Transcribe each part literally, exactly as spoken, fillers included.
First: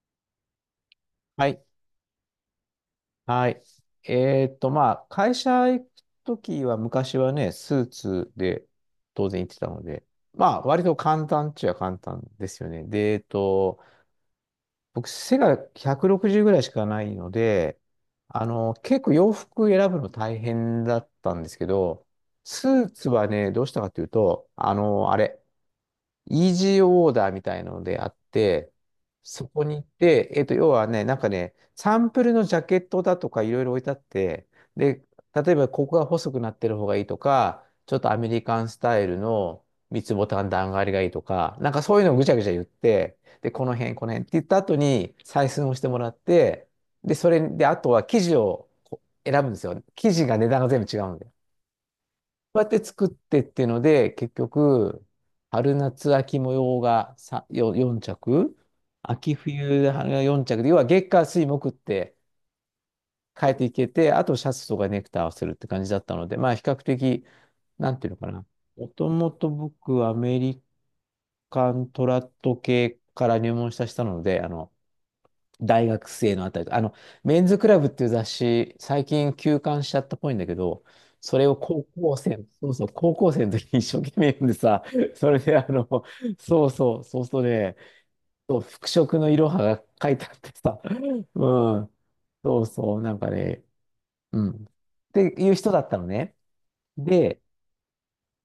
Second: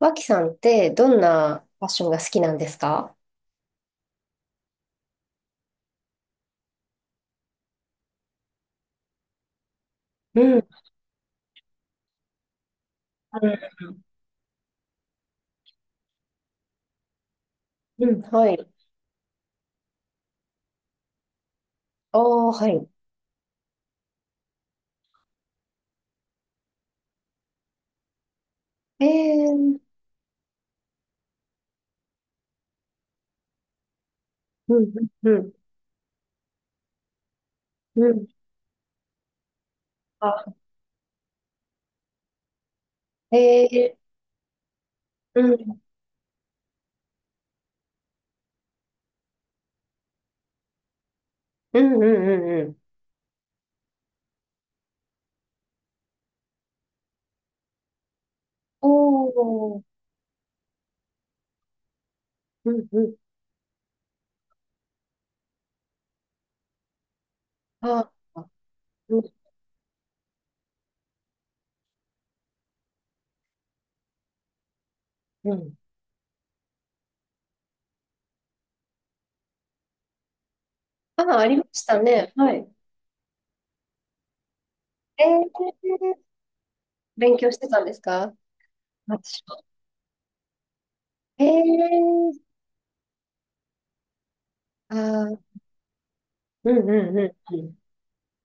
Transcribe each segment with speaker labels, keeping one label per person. Speaker 1: 脇さんってどん
Speaker 2: はい。
Speaker 1: なファッションが好きなんですか？
Speaker 2: はい。えーっと、まあ、会社行くときは、昔はね、スーツで当然行ってたので、
Speaker 1: う
Speaker 2: ま
Speaker 1: ん、う
Speaker 2: あ、
Speaker 1: ん、
Speaker 2: 割と簡単っちゃ簡単ですよね。で、えーっと、僕、背がひゃくろくじゅうぐらいしかないので、
Speaker 1: うん、
Speaker 2: あ
Speaker 1: はい。
Speaker 2: の、結構洋服選ぶの大変だったんですけど、
Speaker 1: おー、は
Speaker 2: ス
Speaker 1: い。
Speaker 2: ーツはね、どうしたかというと、あの、あれ、イージーオーダーみたいのであって、
Speaker 1: え
Speaker 2: そこに
Speaker 1: ー、
Speaker 2: 行って、えっと、要はね、なんかね、サンプルのジャケットだとかいろいろ置いてあって、
Speaker 1: うん、
Speaker 2: で、
Speaker 1: うん、
Speaker 2: 例えばここが細くなってる方がいいとか、ちょっ
Speaker 1: う
Speaker 2: とア
Speaker 1: ん。
Speaker 2: メリカンスタイルの三つボタン
Speaker 1: あ、
Speaker 2: 段上がりがいいとか、なんかそういうのをぐちゃぐちゃ言って、で、こ
Speaker 1: え
Speaker 2: の辺、
Speaker 1: ー、
Speaker 2: この辺って言った後に
Speaker 1: う
Speaker 2: 採寸を
Speaker 1: ん、
Speaker 2: してもらって、で、それで、あとは生地をこう選ぶんですよ。生地が値段が全部違うんで。
Speaker 1: うん、うん、う
Speaker 2: う
Speaker 1: ん
Speaker 2: や
Speaker 1: う
Speaker 2: っ
Speaker 1: ん。
Speaker 2: て作ってっていうので、結局、春夏秋模様がさよよん着、
Speaker 1: お
Speaker 2: 秋
Speaker 1: ー、
Speaker 2: 冬がよん着で、要は月火水木って
Speaker 1: うん、うん。
Speaker 2: 変えていけて、あとシャツとかネクタイ合わせるって感じだったので、まあ比較的、なんて
Speaker 1: あ、
Speaker 2: いうのかな。もと
Speaker 1: うん、
Speaker 2: もと僕、アメリカントラット系から入門したしたので、あの、
Speaker 1: うん。
Speaker 2: 大学生のあたりと、あの、メンズクラブっていう雑誌、最近休刊しちゃったっぽいんだけど、そ
Speaker 1: あ、あ
Speaker 2: れ
Speaker 1: り
Speaker 2: を
Speaker 1: まし
Speaker 2: 高
Speaker 1: た
Speaker 2: 校
Speaker 1: ね。
Speaker 2: 生、
Speaker 1: は
Speaker 2: そ
Speaker 1: い。
Speaker 2: うそう、高校生の時に一生懸命読んでさ、
Speaker 1: え
Speaker 2: それであの、
Speaker 1: ー、
Speaker 2: そうそう、そう
Speaker 1: 勉
Speaker 2: そう
Speaker 1: 強して
Speaker 2: ね、
Speaker 1: たんですか？
Speaker 2: そう、服
Speaker 1: ファ
Speaker 2: 飾
Speaker 1: ッ
Speaker 2: のい
Speaker 1: シ
Speaker 2: ろ
Speaker 1: ョ
Speaker 2: は
Speaker 1: ン。
Speaker 2: が書いてあってさ、
Speaker 1: え
Speaker 2: うん、
Speaker 1: ー、
Speaker 2: そうそう、なんかね、うん、っ
Speaker 1: あ
Speaker 2: て
Speaker 1: ー、
Speaker 2: いう人だったのね。
Speaker 1: うん、うん、う
Speaker 2: で、
Speaker 1: ん、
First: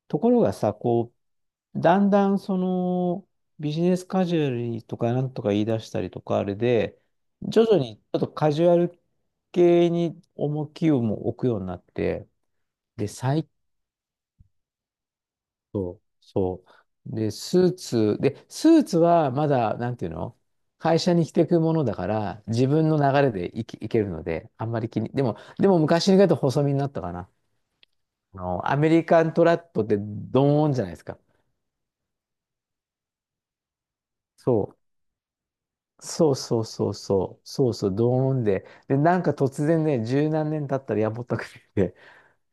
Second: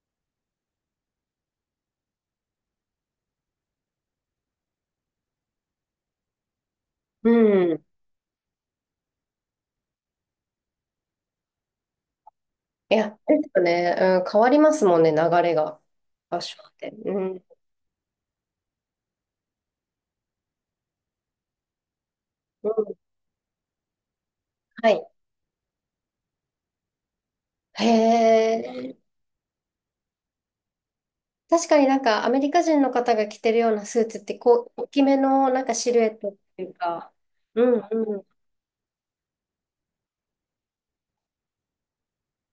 Speaker 2: ところがさ、こう、だんだんそのビジネスカジュアルとかなんとか言い出したりとかあれで、
Speaker 1: う
Speaker 2: 徐
Speaker 1: ん。う
Speaker 2: 々
Speaker 1: ん。
Speaker 2: にちょっとカジュアル系に重きをも置くようになって、
Speaker 1: い
Speaker 2: で、
Speaker 1: や、で
Speaker 2: 最近、
Speaker 1: すよね。うん、変わりますもんね、流れが。ファッショ
Speaker 2: そう。
Speaker 1: ン
Speaker 2: で、
Speaker 1: って。
Speaker 2: スーツ、で、スーツはまだ、なんていうの会社に着ていくものだから、自
Speaker 1: う
Speaker 2: 分
Speaker 1: ん、
Speaker 2: の流れでいき、いけるので、あんま
Speaker 1: は
Speaker 2: り気
Speaker 1: い。
Speaker 2: に、でも、でも昔に比べると細身になったかな。
Speaker 1: へ
Speaker 2: あの、アメ
Speaker 1: え。
Speaker 2: リカントラットってドーンじゃないですか。
Speaker 1: 確かになんかアメリカ人の方が着てるようなスーツって
Speaker 2: そ
Speaker 1: こう、大
Speaker 2: う。
Speaker 1: きめのなんかシルエット
Speaker 2: そ
Speaker 1: っ
Speaker 2: うそ
Speaker 1: てい
Speaker 2: う
Speaker 1: う
Speaker 2: そう
Speaker 1: か。
Speaker 2: そう、
Speaker 1: う
Speaker 2: そ
Speaker 1: ん
Speaker 2: うそう、ド
Speaker 1: うん。
Speaker 2: ーンで、で、なんか突然ね、十何年経ったらやぼったくて、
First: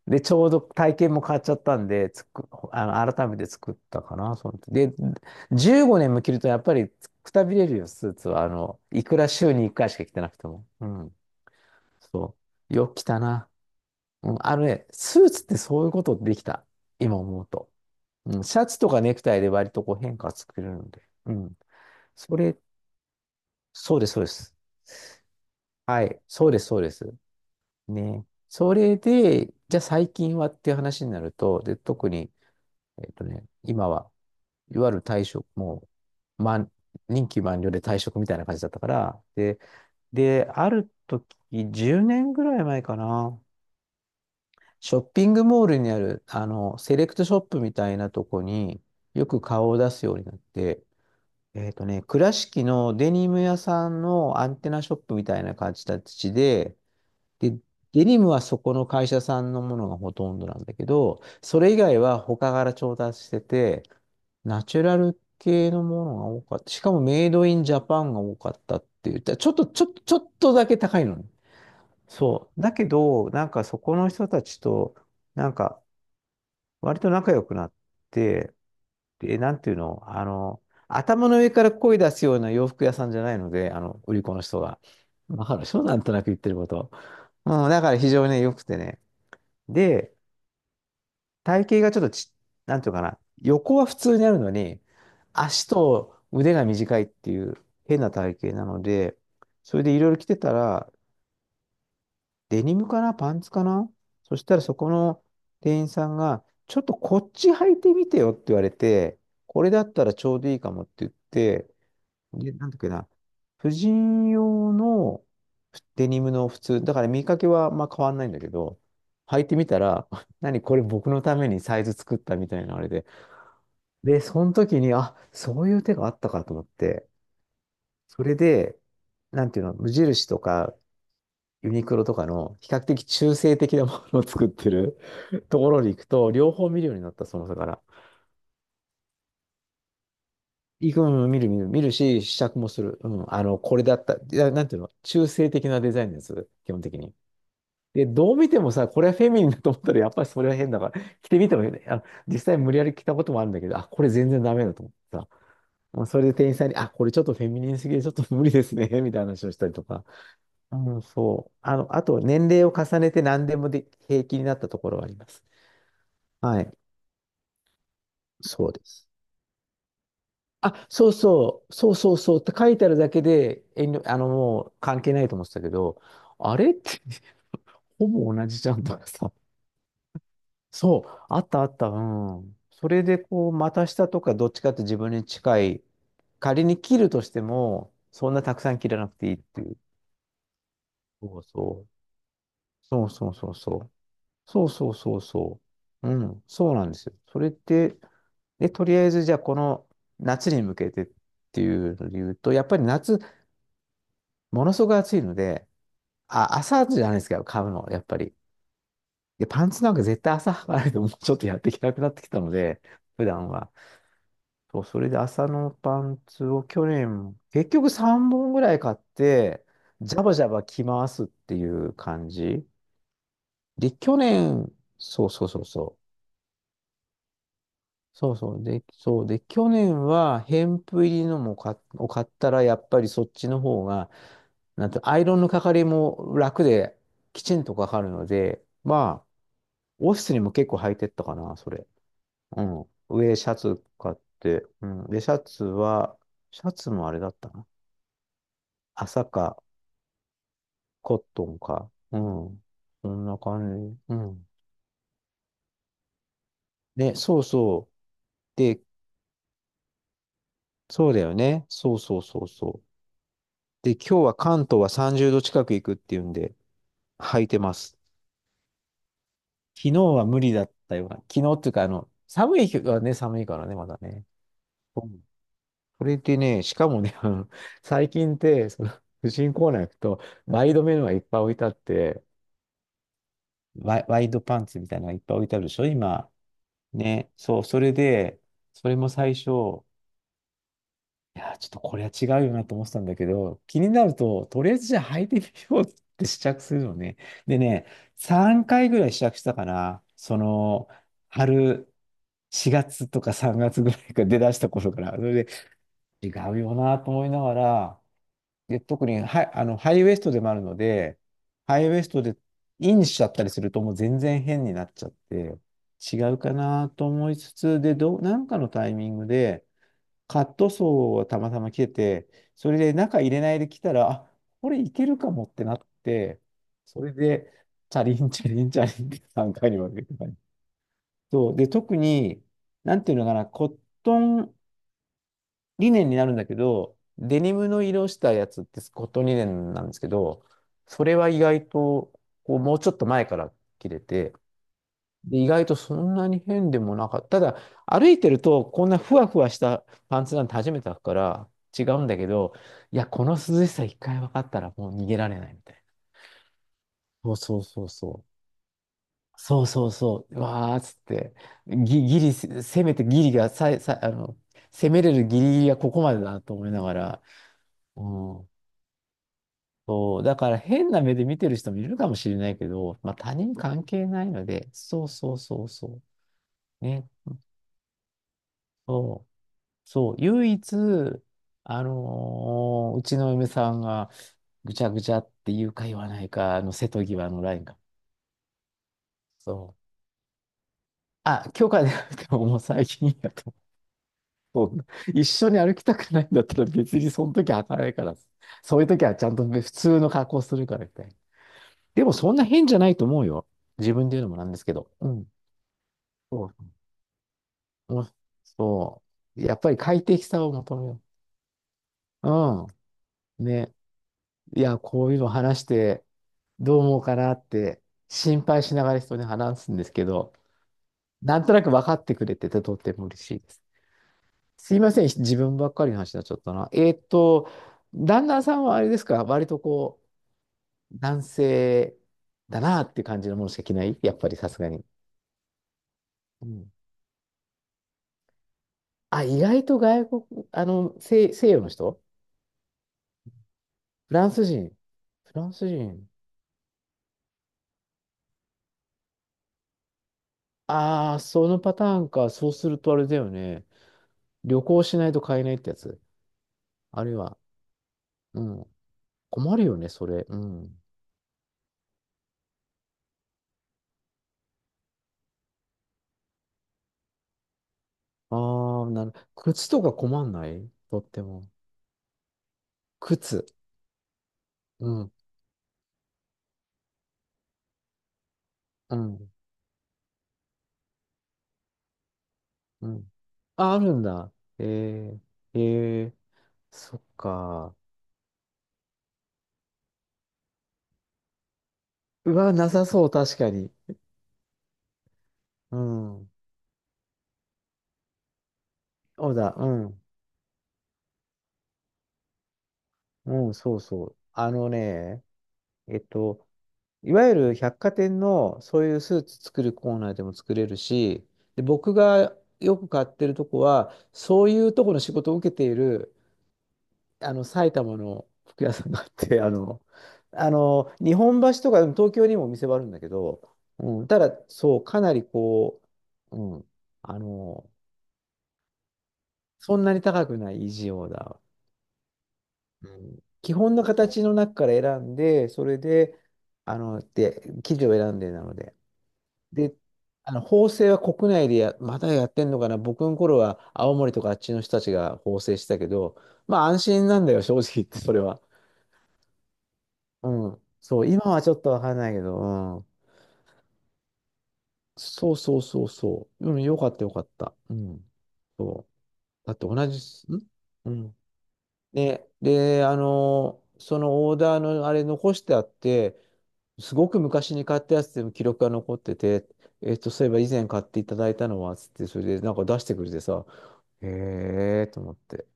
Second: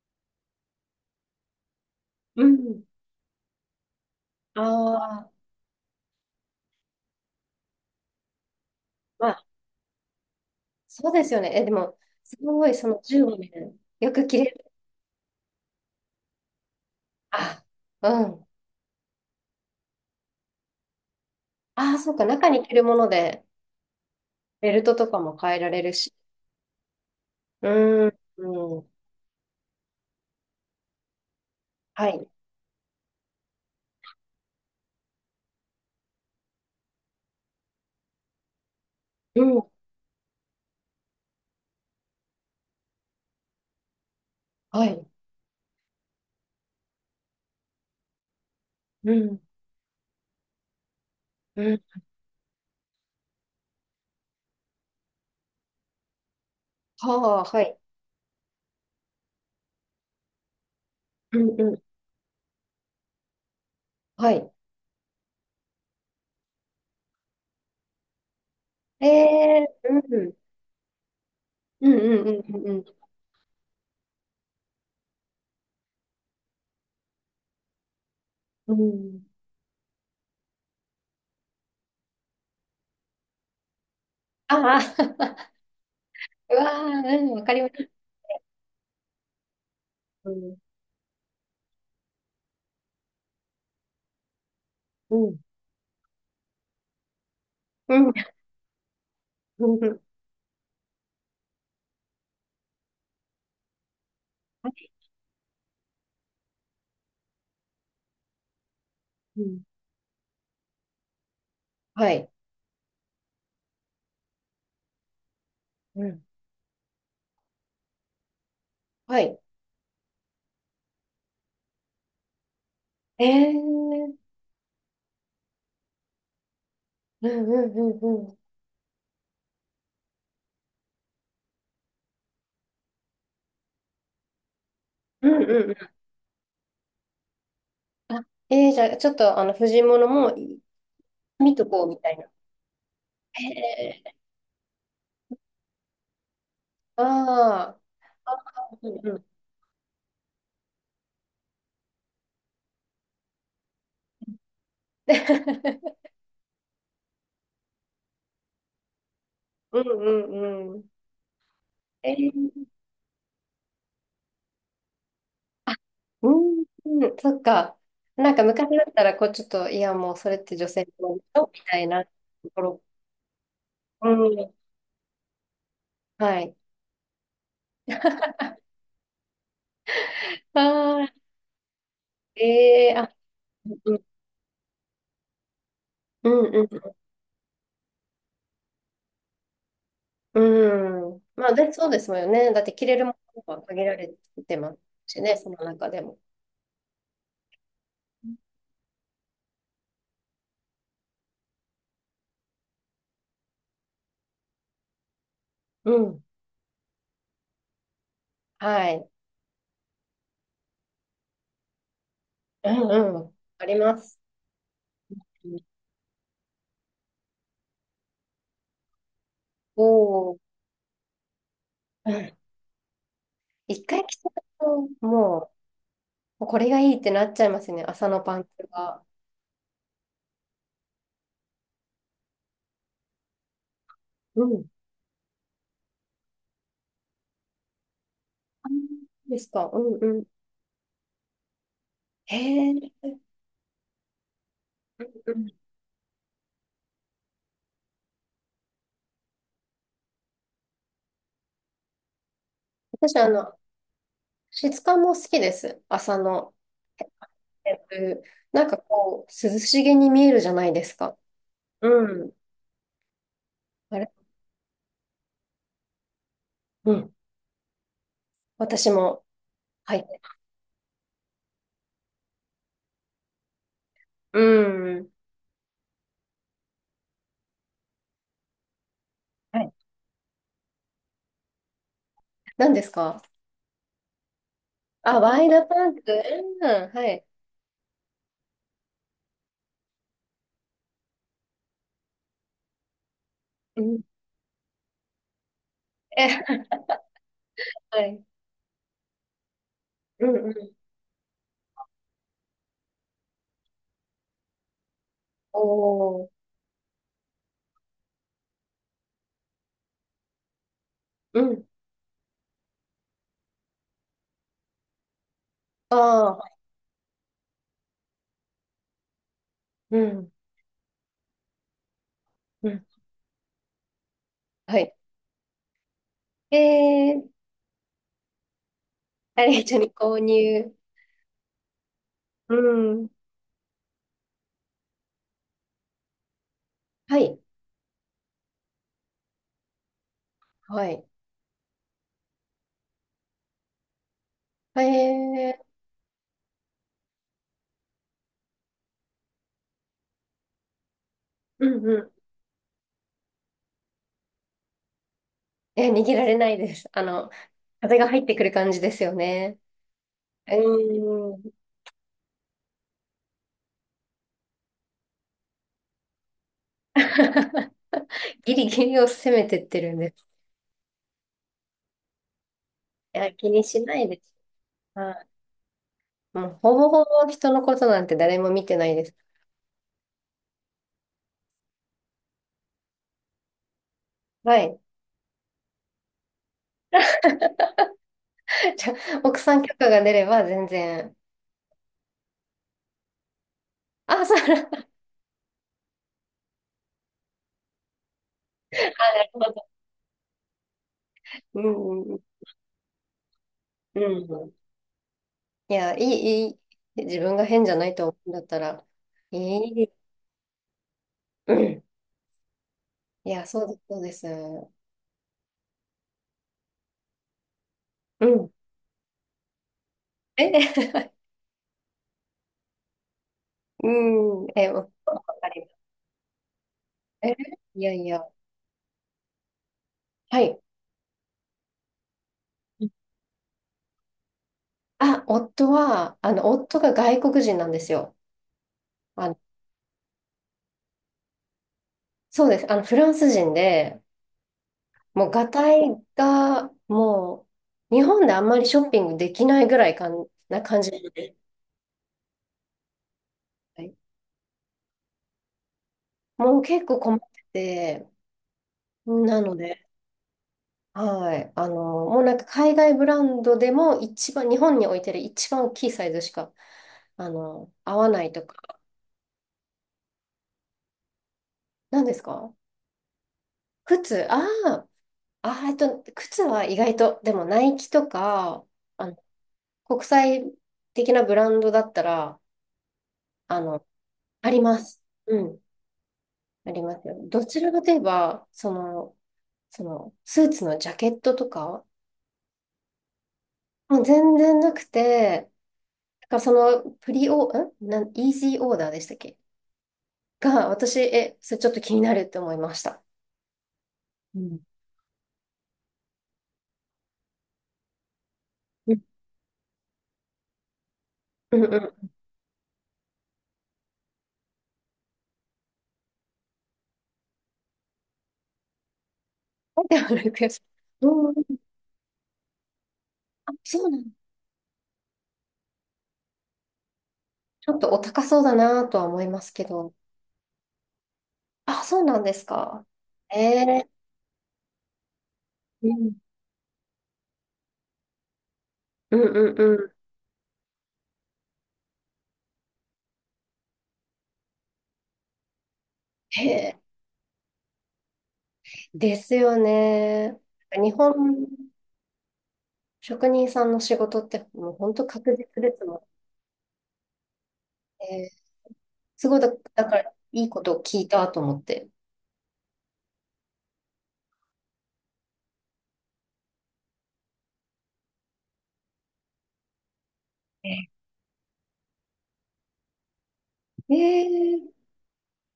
Speaker 2: で、ちょうど体験も変わっちゃったんで、つ
Speaker 1: う
Speaker 2: く、
Speaker 1: ん。
Speaker 2: あの、改めて作ったかな、その時。で、
Speaker 1: ああ、
Speaker 2: じゅうごねんも着るとやっぱりくたびれるよ、スーツは。あの、いくら
Speaker 1: まあ、
Speaker 2: 週にいっかいしか着てなくても。う
Speaker 1: そう
Speaker 2: ん、
Speaker 1: ですよね。え、でも、
Speaker 2: そ
Speaker 1: すご
Speaker 2: う。
Speaker 1: いそ
Speaker 2: よく
Speaker 1: の
Speaker 2: 着た
Speaker 1: 15
Speaker 2: な。
Speaker 1: 年、よく
Speaker 2: うん、
Speaker 1: 着れ
Speaker 2: あ
Speaker 1: る。
Speaker 2: のね、スーツってそういうことできた。今思う
Speaker 1: あ、
Speaker 2: と。
Speaker 1: う
Speaker 2: うん、
Speaker 1: ん。
Speaker 2: シャツとかネクタイで割とこう変化作れるので。うん。
Speaker 1: ああ、そうか。
Speaker 2: そ
Speaker 1: 中
Speaker 2: れ、
Speaker 1: に着るもので、
Speaker 2: そうです、そうです。
Speaker 1: ベルトとかも変えられる
Speaker 2: は
Speaker 1: し。
Speaker 2: い、そうです、そうです。
Speaker 1: うん。
Speaker 2: ね。そ
Speaker 1: うん。
Speaker 2: れで、じゃあ最近はっていう話になると、で、
Speaker 1: は
Speaker 2: 特
Speaker 1: い。
Speaker 2: に、えっとね、今は、いわゆる退職、もう、満、任期満了で退職みたいな感じだったから、
Speaker 1: う
Speaker 2: で、
Speaker 1: ん。
Speaker 2: で、ある時、じゅうねんぐらい前かな、
Speaker 1: は
Speaker 2: ショッ
Speaker 1: い。
Speaker 2: ピングモールにある、あの、セレクトショップみたいなとこに
Speaker 1: う
Speaker 2: よ
Speaker 1: ん。
Speaker 2: く顔を出すようになって、え
Speaker 1: う
Speaker 2: っ
Speaker 1: ん。
Speaker 2: とね、倉敷のデニム屋さんのアンテナショップみたいな感じで、
Speaker 1: はあ、
Speaker 2: で、
Speaker 1: はい。
Speaker 2: デニムはそこの会社さんのものがほとんどなんだけど、
Speaker 1: うん
Speaker 2: そ
Speaker 1: う
Speaker 2: れ以
Speaker 1: ん。
Speaker 2: 外は他から調達してて、
Speaker 1: はい。
Speaker 2: ナチュラル系のものが多かった。しかもメイドインジャパンが多かったっ
Speaker 1: え
Speaker 2: て言ったら。ちょっ
Speaker 1: え、
Speaker 2: と、ちょっと、ちょ
Speaker 1: う
Speaker 2: っ
Speaker 1: ん。
Speaker 2: とだけ高いのね。
Speaker 1: うんうんう
Speaker 2: そう。
Speaker 1: んう
Speaker 2: だけ
Speaker 1: ん
Speaker 2: ど、なんかそこの人たちと、なんか、割と仲良くなって、
Speaker 1: うん。
Speaker 2: で、なんていうの、あの、頭の上から声出すような洋服屋さんじゃないので、あの、売り子の人
Speaker 1: あ
Speaker 2: が。
Speaker 1: あ、
Speaker 2: わかるでしょなんとなく言って
Speaker 1: う
Speaker 2: るこ
Speaker 1: わあ、
Speaker 2: と。
Speaker 1: うん、わかり
Speaker 2: う
Speaker 1: ま
Speaker 2: ん、だ
Speaker 1: す。
Speaker 2: から非常にね良くてね。で、
Speaker 1: うん、
Speaker 2: 体型がちょっとち、なんていうのかな、横は普通にあるのに、
Speaker 1: うん、
Speaker 2: 足と腕が短いっていう
Speaker 1: う
Speaker 2: 変な
Speaker 1: ん、
Speaker 2: 体型なので、
Speaker 1: う
Speaker 2: それでい
Speaker 1: ん、
Speaker 2: ろいろ着てたら、デニムかなパンツかなそしたらそこの店員さんが、ちょっとこっち履いてみてよって言われて、
Speaker 1: うん、
Speaker 2: これだったらちょうどいいかもって言って、
Speaker 1: はい、
Speaker 2: で、なんだっけな。婦人用の
Speaker 1: う
Speaker 2: デニ
Speaker 1: ん、
Speaker 2: ムの普通、だから見かけはまあ変わんないんだけど、
Speaker 1: はい。
Speaker 2: 履いてみたら、何これ僕のためにサイズ作ったみたいなあれで。
Speaker 1: ええー、
Speaker 2: で、その時に、あ、そういう手があったかと思って、
Speaker 1: うん、うん、うん、う
Speaker 2: それ
Speaker 1: ん、
Speaker 2: で、なんていうの、無印とかユニクロとかの比較的中性的なものを作ってる
Speaker 1: うん、う
Speaker 2: とこ
Speaker 1: ん。う
Speaker 2: ろに
Speaker 1: ん、
Speaker 2: 行くと、両方見るようになった、その差から。
Speaker 1: あ、えー、じゃあ、ちょっと、あの、藤物も
Speaker 2: 行くの見る
Speaker 1: 見
Speaker 2: 見
Speaker 1: と
Speaker 2: る見
Speaker 1: こう
Speaker 2: る
Speaker 1: みたい
Speaker 2: し、
Speaker 1: な。
Speaker 2: 試着もする。うん。
Speaker 1: え
Speaker 2: あの、これだっ
Speaker 1: ー、
Speaker 2: た。いや、なんていうの中性的なデザインです。基本的
Speaker 1: あ
Speaker 2: に。
Speaker 1: あ、
Speaker 2: で、どう見て
Speaker 1: あ
Speaker 2: もさ、
Speaker 1: ー
Speaker 2: こ
Speaker 1: うん、
Speaker 2: れは
Speaker 1: う
Speaker 2: フ
Speaker 1: ん。
Speaker 2: ェミニンだと思ったら、やっぱりそれは変だから、着てみてもいいね。あの、実際無理やり着たこともあるんだけど、あ、これ全然ダメだと思ってさ。もうそれで店員さんに、あ、これちょっとフェミニンすぎて、ちょっと無理ですね、みたいな話をしたり
Speaker 1: う
Speaker 2: と
Speaker 1: ん、
Speaker 2: か。
Speaker 1: うん、
Speaker 2: う
Speaker 1: うん。
Speaker 2: ん、そう。あの、あ
Speaker 1: え
Speaker 2: と、年齢を
Speaker 1: ー、
Speaker 2: 重ねて何でもで平気になったところはあります。
Speaker 1: あ、う
Speaker 2: は
Speaker 1: ん、
Speaker 2: い。
Speaker 1: うん、そっか。なんか昔
Speaker 2: そうで
Speaker 1: だった
Speaker 2: す。
Speaker 1: ら、こう、ちょっと、いや、もう、それって女性
Speaker 2: あ、
Speaker 1: の
Speaker 2: そう
Speaker 1: ものみ
Speaker 2: そう、
Speaker 1: たい
Speaker 2: そう
Speaker 1: なと
Speaker 2: そうそうって
Speaker 1: こ
Speaker 2: 書い
Speaker 1: ろ。
Speaker 2: てあるだけで、遠慮、
Speaker 1: う
Speaker 2: あの、
Speaker 1: ん、
Speaker 2: もう関係ないと思ってたけど、
Speaker 1: はい。
Speaker 2: あれって ほぼ同じじゃんとかさ。
Speaker 1: あ
Speaker 2: そ
Speaker 1: あ、
Speaker 2: う、あったあった、うん。
Speaker 1: え
Speaker 2: そ
Speaker 1: え、
Speaker 2: れ
Speaker 1: あ、
Speaker 2: でこう、股
Speaker 1: うん、
Speaker 2: 下とかどっちかって自分に近い、
Speaker 1: うん、う
Speaker 2: 仮に
Speaker 1: ん。
Speaker 2: 切るとしても、そんなたくさん切らなくていいっていう。
Speaker 1: うん、
Speaker 2: そう
Speaker 1: まあ、で、そ
Speaker 2: そう。
Speaker 1: うですよね。だって着れる
Speaker 2: そう
Speaker 1: も
Speaker 2: そう
Speaker 1: の
Speaker 2: そう
Speaker 1: が
Speaker 2: そ
Speaker 1: 限
Speaker 2: う。
Speaker 1: られて
Speaker 2: そう
Speaker 1: ます
Speaker 2: そうそう
Speaker 1: しね、その
Speaker 2: そ
Speaker 1: 中で
Speaker 2: う。う
Speaker 1: も。
Speaker 2: ん、そうなんですよ。それって、で、とりあえずじゃあこの夏に向けてっていうので言うと、やっぱり夏、ものすごく暑いので、
Speaker 1: うん。
Speaker 2: あ、朝じゃないですか、買うの、やっぱり。
Speaker 1: はい。
Speaker 2: で、パンツなんか絶対朝履かないともうちょっとやっていけなくなってきたの
Speaker 1: う
Speaker 2: で、
Speaker 1: ん、う
Speaker 2: 普
Speaker 1: ん。
Speaker 2: 段
Speaker 1: あ
Speaker 2: は。
Speaker 1: ります。
Speaker 2: そう、それで朝のパンツを去年、結局さんぼんぐらい買って、
Speaker 1: お
Speaker 2: ジャバ
Speaker 1: お、
Speaker 2: ジャバ着回すっていう
Speaker 1: う
Speaker 2: 感
Speaker 1: ん、
Speaker 2: じ。
Speaker 1: 一
Speaker 2: で、
Speaker 1: 回着
Speaker 2: 去
Speaker 1: ちゃう
Speaker 2: 年、
Speaker 1: と、
Speaker 2: そうそう
Speaker 1: も
Speaker 2: そうそう
Speaker 1: う、もうこれがいいってなっちゃいますよね、朝の
Speaker 2: そう
Speaker 1: パン
Speaker 2: そう。
Speaker 1: ツ
Speaker 2: で、
Speaker 1: が。
Speaker 2: そう。で、去年は、ヘンプ入りのも買っ、を買ったら、やっぱりそっちの方が、
Speaker 1: うん。
Speaker 2: なんと、アイロンのかかりも楽で、きちんとかかるので、
Speaker 1: あ、
Speaker 2: まあ、
Speaker 1: ですか。うんう
Speaker 2: オフィ
Speaker 1: ん。
Speaker 2: スにも結構履いてったかな、それ。
Speaker 1: へ
Speaker 2: う
Speaker 1: え。
Speaker 2: ん。
Speaker 1: う
Speaker 2: 上、シャツ買って、う
Speaker 1: ん
Speaker 2: ん。で、シ
Speaker 1: う
Speaker 2: ャツ
Speaker 1: ん、
Speaker 2: は、シャツもあれだったな。朝か、コットンか。うん。そ
Speaker 1: 私、
Speaker 2: ん
Speaker 1: あ
Speaker 2: な
Speaker 1: の、
Speaker 2: 感じ。うん。
Speaker 1: 質感も好きです。朝の。
Speaker 2: ね、そう
Speaker 1: えっ
Speaker 2: そう。
Speaker 1: となんか
Speaker 2: で、
Speaker 1: こう、涼しげに見えるじゃないです
Speaker 2: そう
Speaker 1: か。
Speaker 2: だよね。そう
Speaker 1: う
Speaker 2: そう
Speaker 1: ん。
Speaker 2: そうそう。で、
Speaker 1: あ
Speaker 2: 今
Speaker 1: れ、
Speaker 2: 日は関東はさんじゅうど近く行くっていうんで、
Speaker 1: うん。
Speaker 2: 履いてます。
Speaker 1: 私も
Speaker 2: 昨
Speaker 1: 履い
Speaker 2: 日
Speaker 1: て。
Speaker 2: は無理だったような。昨日っていうか、あの、寒い日はね、寒いからね、まだね。
Speaker 1: う
Speaker 2: う
Speaker 1: ん。
Speaker 2: ん。それでね、しかもね、あの、最近って、その、婦人
Speaker 1: は
Speaker 2: コー
Speaker 1: い。
Speaker 2: ナー行くと、ワイドメのがいっぱい置いてあって、
Speaker 1: 何ですか？
Speaker 2: ワイ、ワイドパンツみたいなのがい
Speaker 1: あ、
Speaker 2: っぱい
Speaker 1: ワ
Speaker 2: 置
Speaker 1: イ
Speaker 2: いてあ
Speaker 1: ド
Speaker 2: るでし
Speaker 1: パ
Speaker 2: ょ、
Speaker 1: ンツ。
Speaker 2: 今。
Speaker 1: うん、はい。
Speaker 2: ね。そう、それで、それも最初、いやー、ちょっとこれは違うよなと思ってたんだけど、
Speaker 1: う
Speaker 2: 気に
Speaker 1: ん。
Speaker 2: なると、とりあえずじゃあ履いてみようって
Speaker 1: え、
Speaker 2: 試着す るのね。でね、
Speaker 1: はい。
Speaker 2: さんかいぐらい試着したかな。
Speaker 1: うん。
Speaker 2: そ
Speaker 1: うん。
Speaker 2: の、春、しがつとかさんがつぐらいから出だした頃から。それで、
Speaker 1: お
Speaker 2: 違
Speaker 1: ー。
Speaker 2: うよなと思いながら、で、特にハイ、あの、ハイウエストでもあるので、
Speaker 1: うん。
Speaker 2: ハイウエストでインしちゃったりするともう全然変になっちゃって、違
Speaker 1: あ
Speaker 2: うか
Speaker 1: あ、
Speaker 2: なと思いつつ、で、どう、なんかのタイミングで、
Speaker 1: うん。
Speaker 2: カットソーをたまたま着てて、
Speaker 1: う
Speaker 2: それ
Speaker 1: ん、
Speaker 2: で中入れないで来たら、あ、こ
Speaker 1: は
Speaker 2: れい
Speaker 1: い。
Speaker 2: けるかもってなって、それ
Speaker 1: えー、
Speaker 2: で、チャリンチャリンチャリンって
Speaker 1: あ
Speaker 2: 3
Speaker 1: りが
Speaker 2: 回
Speaker 1: と
Speaker 2: に
Speaker 1: うに
Speaker 2: 分けて
Speaker 1: 購
Speaker 2: たね。
Speaker 1: 入。
Speaker 2: そう。で、特に、
Speaker 1: う
Speaker 2: なん
Speaker 1: ん。
Speaker 2: ていうのかな、コットンリネンになるんだけど、
Speaker 1: はい。
Speaker 2: デニムの色したやつってコットンリネンなんですけど、
Speaker 1: は
Speaker 2: そ
Speaker 1: い。
Speaker 2: れは意外と、こう、もうちょっと前から着れて、
Speaker 1: え
Speaker 2: で意
Speaker 1: ー、
Speaker 2: 外とそんなに変でもなかった。ただ、歩いてると、こんなふわふわしたパンツなんて初めて履くから
Speaker 1: う
Speaker 2: 違
Speaker 1: ん。う
Speaker 2: うんだ
Speaker 1: ん、
Speaker 2: けど、いや、この涼しさ一回分かったらもう逃げられないみたいな。
Speaker 1: え、逃げられないです。あの、
Speaker 2: そうそうそう
Speaker 1: 風が
Speaker 2: そ
Speaker 1: 入
Speaker 2: う。
Speaker 1: ってくる感じですよね。
Speaker 2: そうそうそう。うわーっつって、
Speaker 1: うん。
Speaker 2: ギ、ギリ、せめてギリがささあの、攻めれるギリギリがここまでだなと思いながら、うん。
Speaker 1: ギリギリを攻めてってるんで
Speaker 2: そう、
Speaker 1: す。
Speaker 2: だから変な目で見てる人もいるかもしれないけど、まあ
Speaker 1: いや、
Speaker 2: 他
Speaker 1: 気
Speaker 2: 人
Speaker 1: にし
Speaker 2: 関
Speaker 1: な
Speaker 2: 係
Speaker 1: いで
Speaker 2: ない
Speaker 1: す。
Speaker 2: ので、そう
Speaker 1: はい。
Speaker 2: そうそうそ
Speaker 1: もう、ほ
Speaker 2: う。
Speaker 1: ぼほ
Speaker 2: ね。
Speaker 1: ぼ人のことなんて誰も見てないです。
Speaker 2: そうそう、唯一、あのーうちの嫁さんが、
Speaker 1: は
Speaker 2: ぐ
Speaker 1: い。
Speaker 2: ちゃぐちゃって言うか言わないか、あの、瀬戸際のラインが。
Speaker 1: じゃあ、奥
Speaker 2: そ
Speaker 1: さん許可
Speaker 2: う。
Speaker 1: が出れば全然。
Speaker 2: あ、許可でなくてももう最近やと。
Speaker 1: あ、そうな
Speaker 2: う
Speaker 1: る
Speaker 2: 一緒に歩きたくないんだったら別にその時は履かないから。そういう時はちゃん
Speaker 1: ほ
Speaker 2: と普
Speaker 1: ど。
Speaker 2: 通の格好するからみたいな。
Speaker 1: うん
Speaker 2: でも
Speaker 1: う
Speaker 2: そ
Speaker 1: ん
Speaker 2: んな変じゃないと思うよ。自
Speaker 1: うん。
Speaker 2: 分で言うのも
Speaker 1: う
Speaker 2: なん
Speaker 1: ん。
Speaker 2: ですけど。うん。
Speaker 1: いや、い
Speaker 2: そ
Speaker 1: い、いい。
Speaker 2: う。
Speaker 1: 自分が変じゃない
Speaker 2: う
Speaker 1: と
Speaker 2: ん
Speaker 1: 思うんだったら、
Speaker 2: そ
Speaker 1: い
Speaker 2: う。やっぱり
Speaker 1: い。
Speaker 2: 快適さを求めよ
Speaker 1: うん。
Speaker 2: う。う
Speaker 1: い
Speaker 2: ん。
Speaker 1: や、そう
Speaker 2: ね。
Speaker 1: です、そうです。
Speaker 2: いや、こういうの話してどう思うかなって
Speaker 1: う
Speaker 2: 心
Speaker 1: ん。
Speaker 2: 配しながら人に話すんですけど、
Speaker 1: え、
Speaker 2: なんとなく分かってくれててとっても嬉しいです。
Speaker 1: うん。え、
Speaker 2: すい
Speaker 1: わ
Speaker 2: ません、自
Speaker 1: か
Speaker 2: 分
Speaker 1: りま
Speaker 2: ば
Speaker 1: す。
Speaker 2: っかりの話になっちゃったな。えーっ
Speaker 1: え、
Speaker 2: と、
Speaker 1: いやいや。
Speaker 2: 旦那さんはあれですか、割とこ
Speaker 1: はい。
Speaker 2: う、男性だなっていう感じのものしか着ないやっぱりさすがに。
Speaker 1: あ、夫は、あ
Speaker 2: う
Speaker 1: の、
Speaker 2: ん。
Speaker 1: 夫が外国人なんですよ。
Speaker 2: あ、
Speaker 1: あ、
Speaker 2: 意外と外国、あの、西、西洋の人、
Speaker 1: そうです。あの、フランス人で、
Speaker 2: フランス人。
Speaker 1: もう、
Speaker 2: フ
Speaker 1: ガ
Speaker 2: ランス
Speaker 1: タイ
Speaker 2: 人、
Speaker 1: が、もう、日本であんまりショッピングできないぐらいかんな感じ
Speaker 2: ああ
Speaker 1: で、
Speaker 2: そのパターンか。そうするとあれだよね。
Speaker 1: はい、
Speaker 2: 旅行しないと買えないってやつ。
Speaker 1: もう結構
Speaker 2: あるい
Speaker 1: 困っ
Speaker 2: は、
Speaker 1: てて、
Speaker 2: うん。
Speaker 1: なの
Speaker 2: 困るよ
Speaker 1: で、
Speaker 2: ね、それ。うん。
Speaker 1: はい。あの、もうなんか海外ブランドでも一番、日本に置いてる一番大きいサイズしか、あの、合わないとか。
Speaker 2: ああ、なる。靴とか困んないとっても。
Speaker 1: 何ですか？
Speaker 2: 靴。
Speaker 1: 靴、ああ、
Speaker 2: うん。
Speaker 1: あー、えっと、靴は意外と、でもナイキとか、
Speaker 2: う
Speaker 1: あの、
Speaker 2: ん。
Speaker 1: 国際的なブランドだったら、
Speaker 2: うん。
Speaker 1: あ
Speaker 2: あ、あ
Speaker 1: の、
Speaker 2: るんだ。
Speaker 1: あり
Speaker 2: え
Speaker 1: ます。う
Speaker 2: ー、
Speaker 1: ん。
Speaker 2: えー、
Speaker 1: あり
Speaker 2: そ
Speaker 1: ま
Speaker 2: っ
Speaker 1: すよ。どちら
Speaker 2: か。
Speaker 1: かといえば、その、その、スーツのジャケットとか、
Speaker 2: うわ、なさそう、確かに。
Speaker 1: もう全然なくて、
Speaker 2: う
Speaker 1: だ
Speaker 2: ん。
Speaker 1: からその、プリオ、んなん、イージーオーダーでしたっ
Speaker 2: そう
Speaker 1: け？
Speaker 2: だ、うん。
Speaker 1: が、私、え、それちょっと気になるって思いました。
Speaker 2: うん、そうそう。
Speaker 1: う
Speaker 2: あ
Speaker 1: ん。
Speaker 2: のね、えっと、いわゆる百貨店のそう
Speaker 1: う
Speaker 2: いう
Speaker 1: ん
Speaker 2: スーツ作るコーナーでも作れるし、
Speaker 1: う
Speaker 2: で、
Speaker 1: んう
Speaker 2: 僕
Speaker 1: ん。
Speaker 2: がよく買ってるとこは、そういうとこの仕事を受けているあの、埼玉の服屋さんがあって、あの、
Speaker 1: でもなんか、
Speaker 2: あの、日
Speaker 1: う
Speaker 2: 本
Speaker 1: ん、
Speaker 2: 橋とか、うん東京にもお店はあるんだけど、
Speaker 1: あ、そうな
Speaker 2: う
Speaker 1: の。
Speaker 2: ん、ただ、そう、かなりこう、うん、あ
Speaker 1: ち
Speaker 2: の、
Speaker 1: ょっとお高そうだなとは思いますけ
Speaker 2: そん
Speaker 1: ど。
Speaker 2: なに高くない維持だ。
Speaker 1: あ、そうなんですか。
Speaker 2: うん、
Speaker 1: え
Speaker 2: 基本の
Speaker 1: え、
Speaker 2: 形の中から選んで、それ
Speaker 1: うん
Speaker 2: で、あの、で、生地を選んでなので。
Speaker 1: うんうん
Speaker 2: で、
Speaker 1: うん。
Speaker 2: あの、縫製は国内でや、まだやってんのかな。僕の頃は青森とかあっちの人たちが縫製したけど、
Speaker 1: へ
Speaker 2: まあ
Speaker 1: え、
Speaker 2: 安心なんだよ、正直言って、それは。
Speaker 1: ですよね。
Speaker 2: うん。
Speaker 1: 日
Speaker 2: そう、
Speaker 1: 本
Speaker 2: 今はちょっとわかんないけど、うん。
Speaker 1: 職人さんの仕事ってもう本当
Speaker 2: そ
Speaker 1: 確
Speaker 2: うそ
Speaker 1: 実
Speaker 2: う
Speaker 1: です
Speaker 2: そう
Speaker 1: もん
Speaker 2: そう。うん、よかったよかった。うん。
Speaker 1: ね。
Speaker 2: そ
Speaker 1: すごい
Speaker 2: う。
Speaker 1: だ、
Speaker 2: だって
Speaker 1: だ
Speaker 2: 同
Speaker 1: か
Speaker 2: じ
Speaker 1: ら
Speaker 2: す、
Speaker 1: い
Speaker 2: ん
Speaker 1: いことを
Speaker 2: う
Speaker 1: 聞い
Speaker 2: ん。
Speaker 1: たと思って。
Speaker 2: で、で、あのーそのオーダーのあれ残してあって、すごく昔に買ったやつでも記録が残ってて、えっと、そういえば以前買っていただいたのは、つって、それでなんか出してくれてさ、
Speaker 1: え
Speaker 2: へ
Speaker 1: え、
Speaker 2: えーと思って、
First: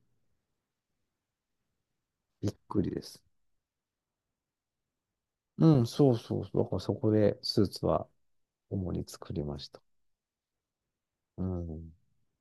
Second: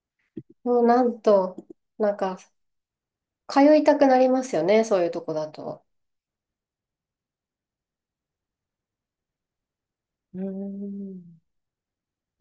Speaker 1: もうなんと、なんか
Speaker 2: びっくりです。
Speaker 1: 通いたくなりますよね、そういうとこだ
Speaker 2: う
Speaker 1: と。
Speaker 2: ん、そうそうそう。だからそこでスーツは主に作りました。
Speaker 1: うーん
Speaker 2: うん。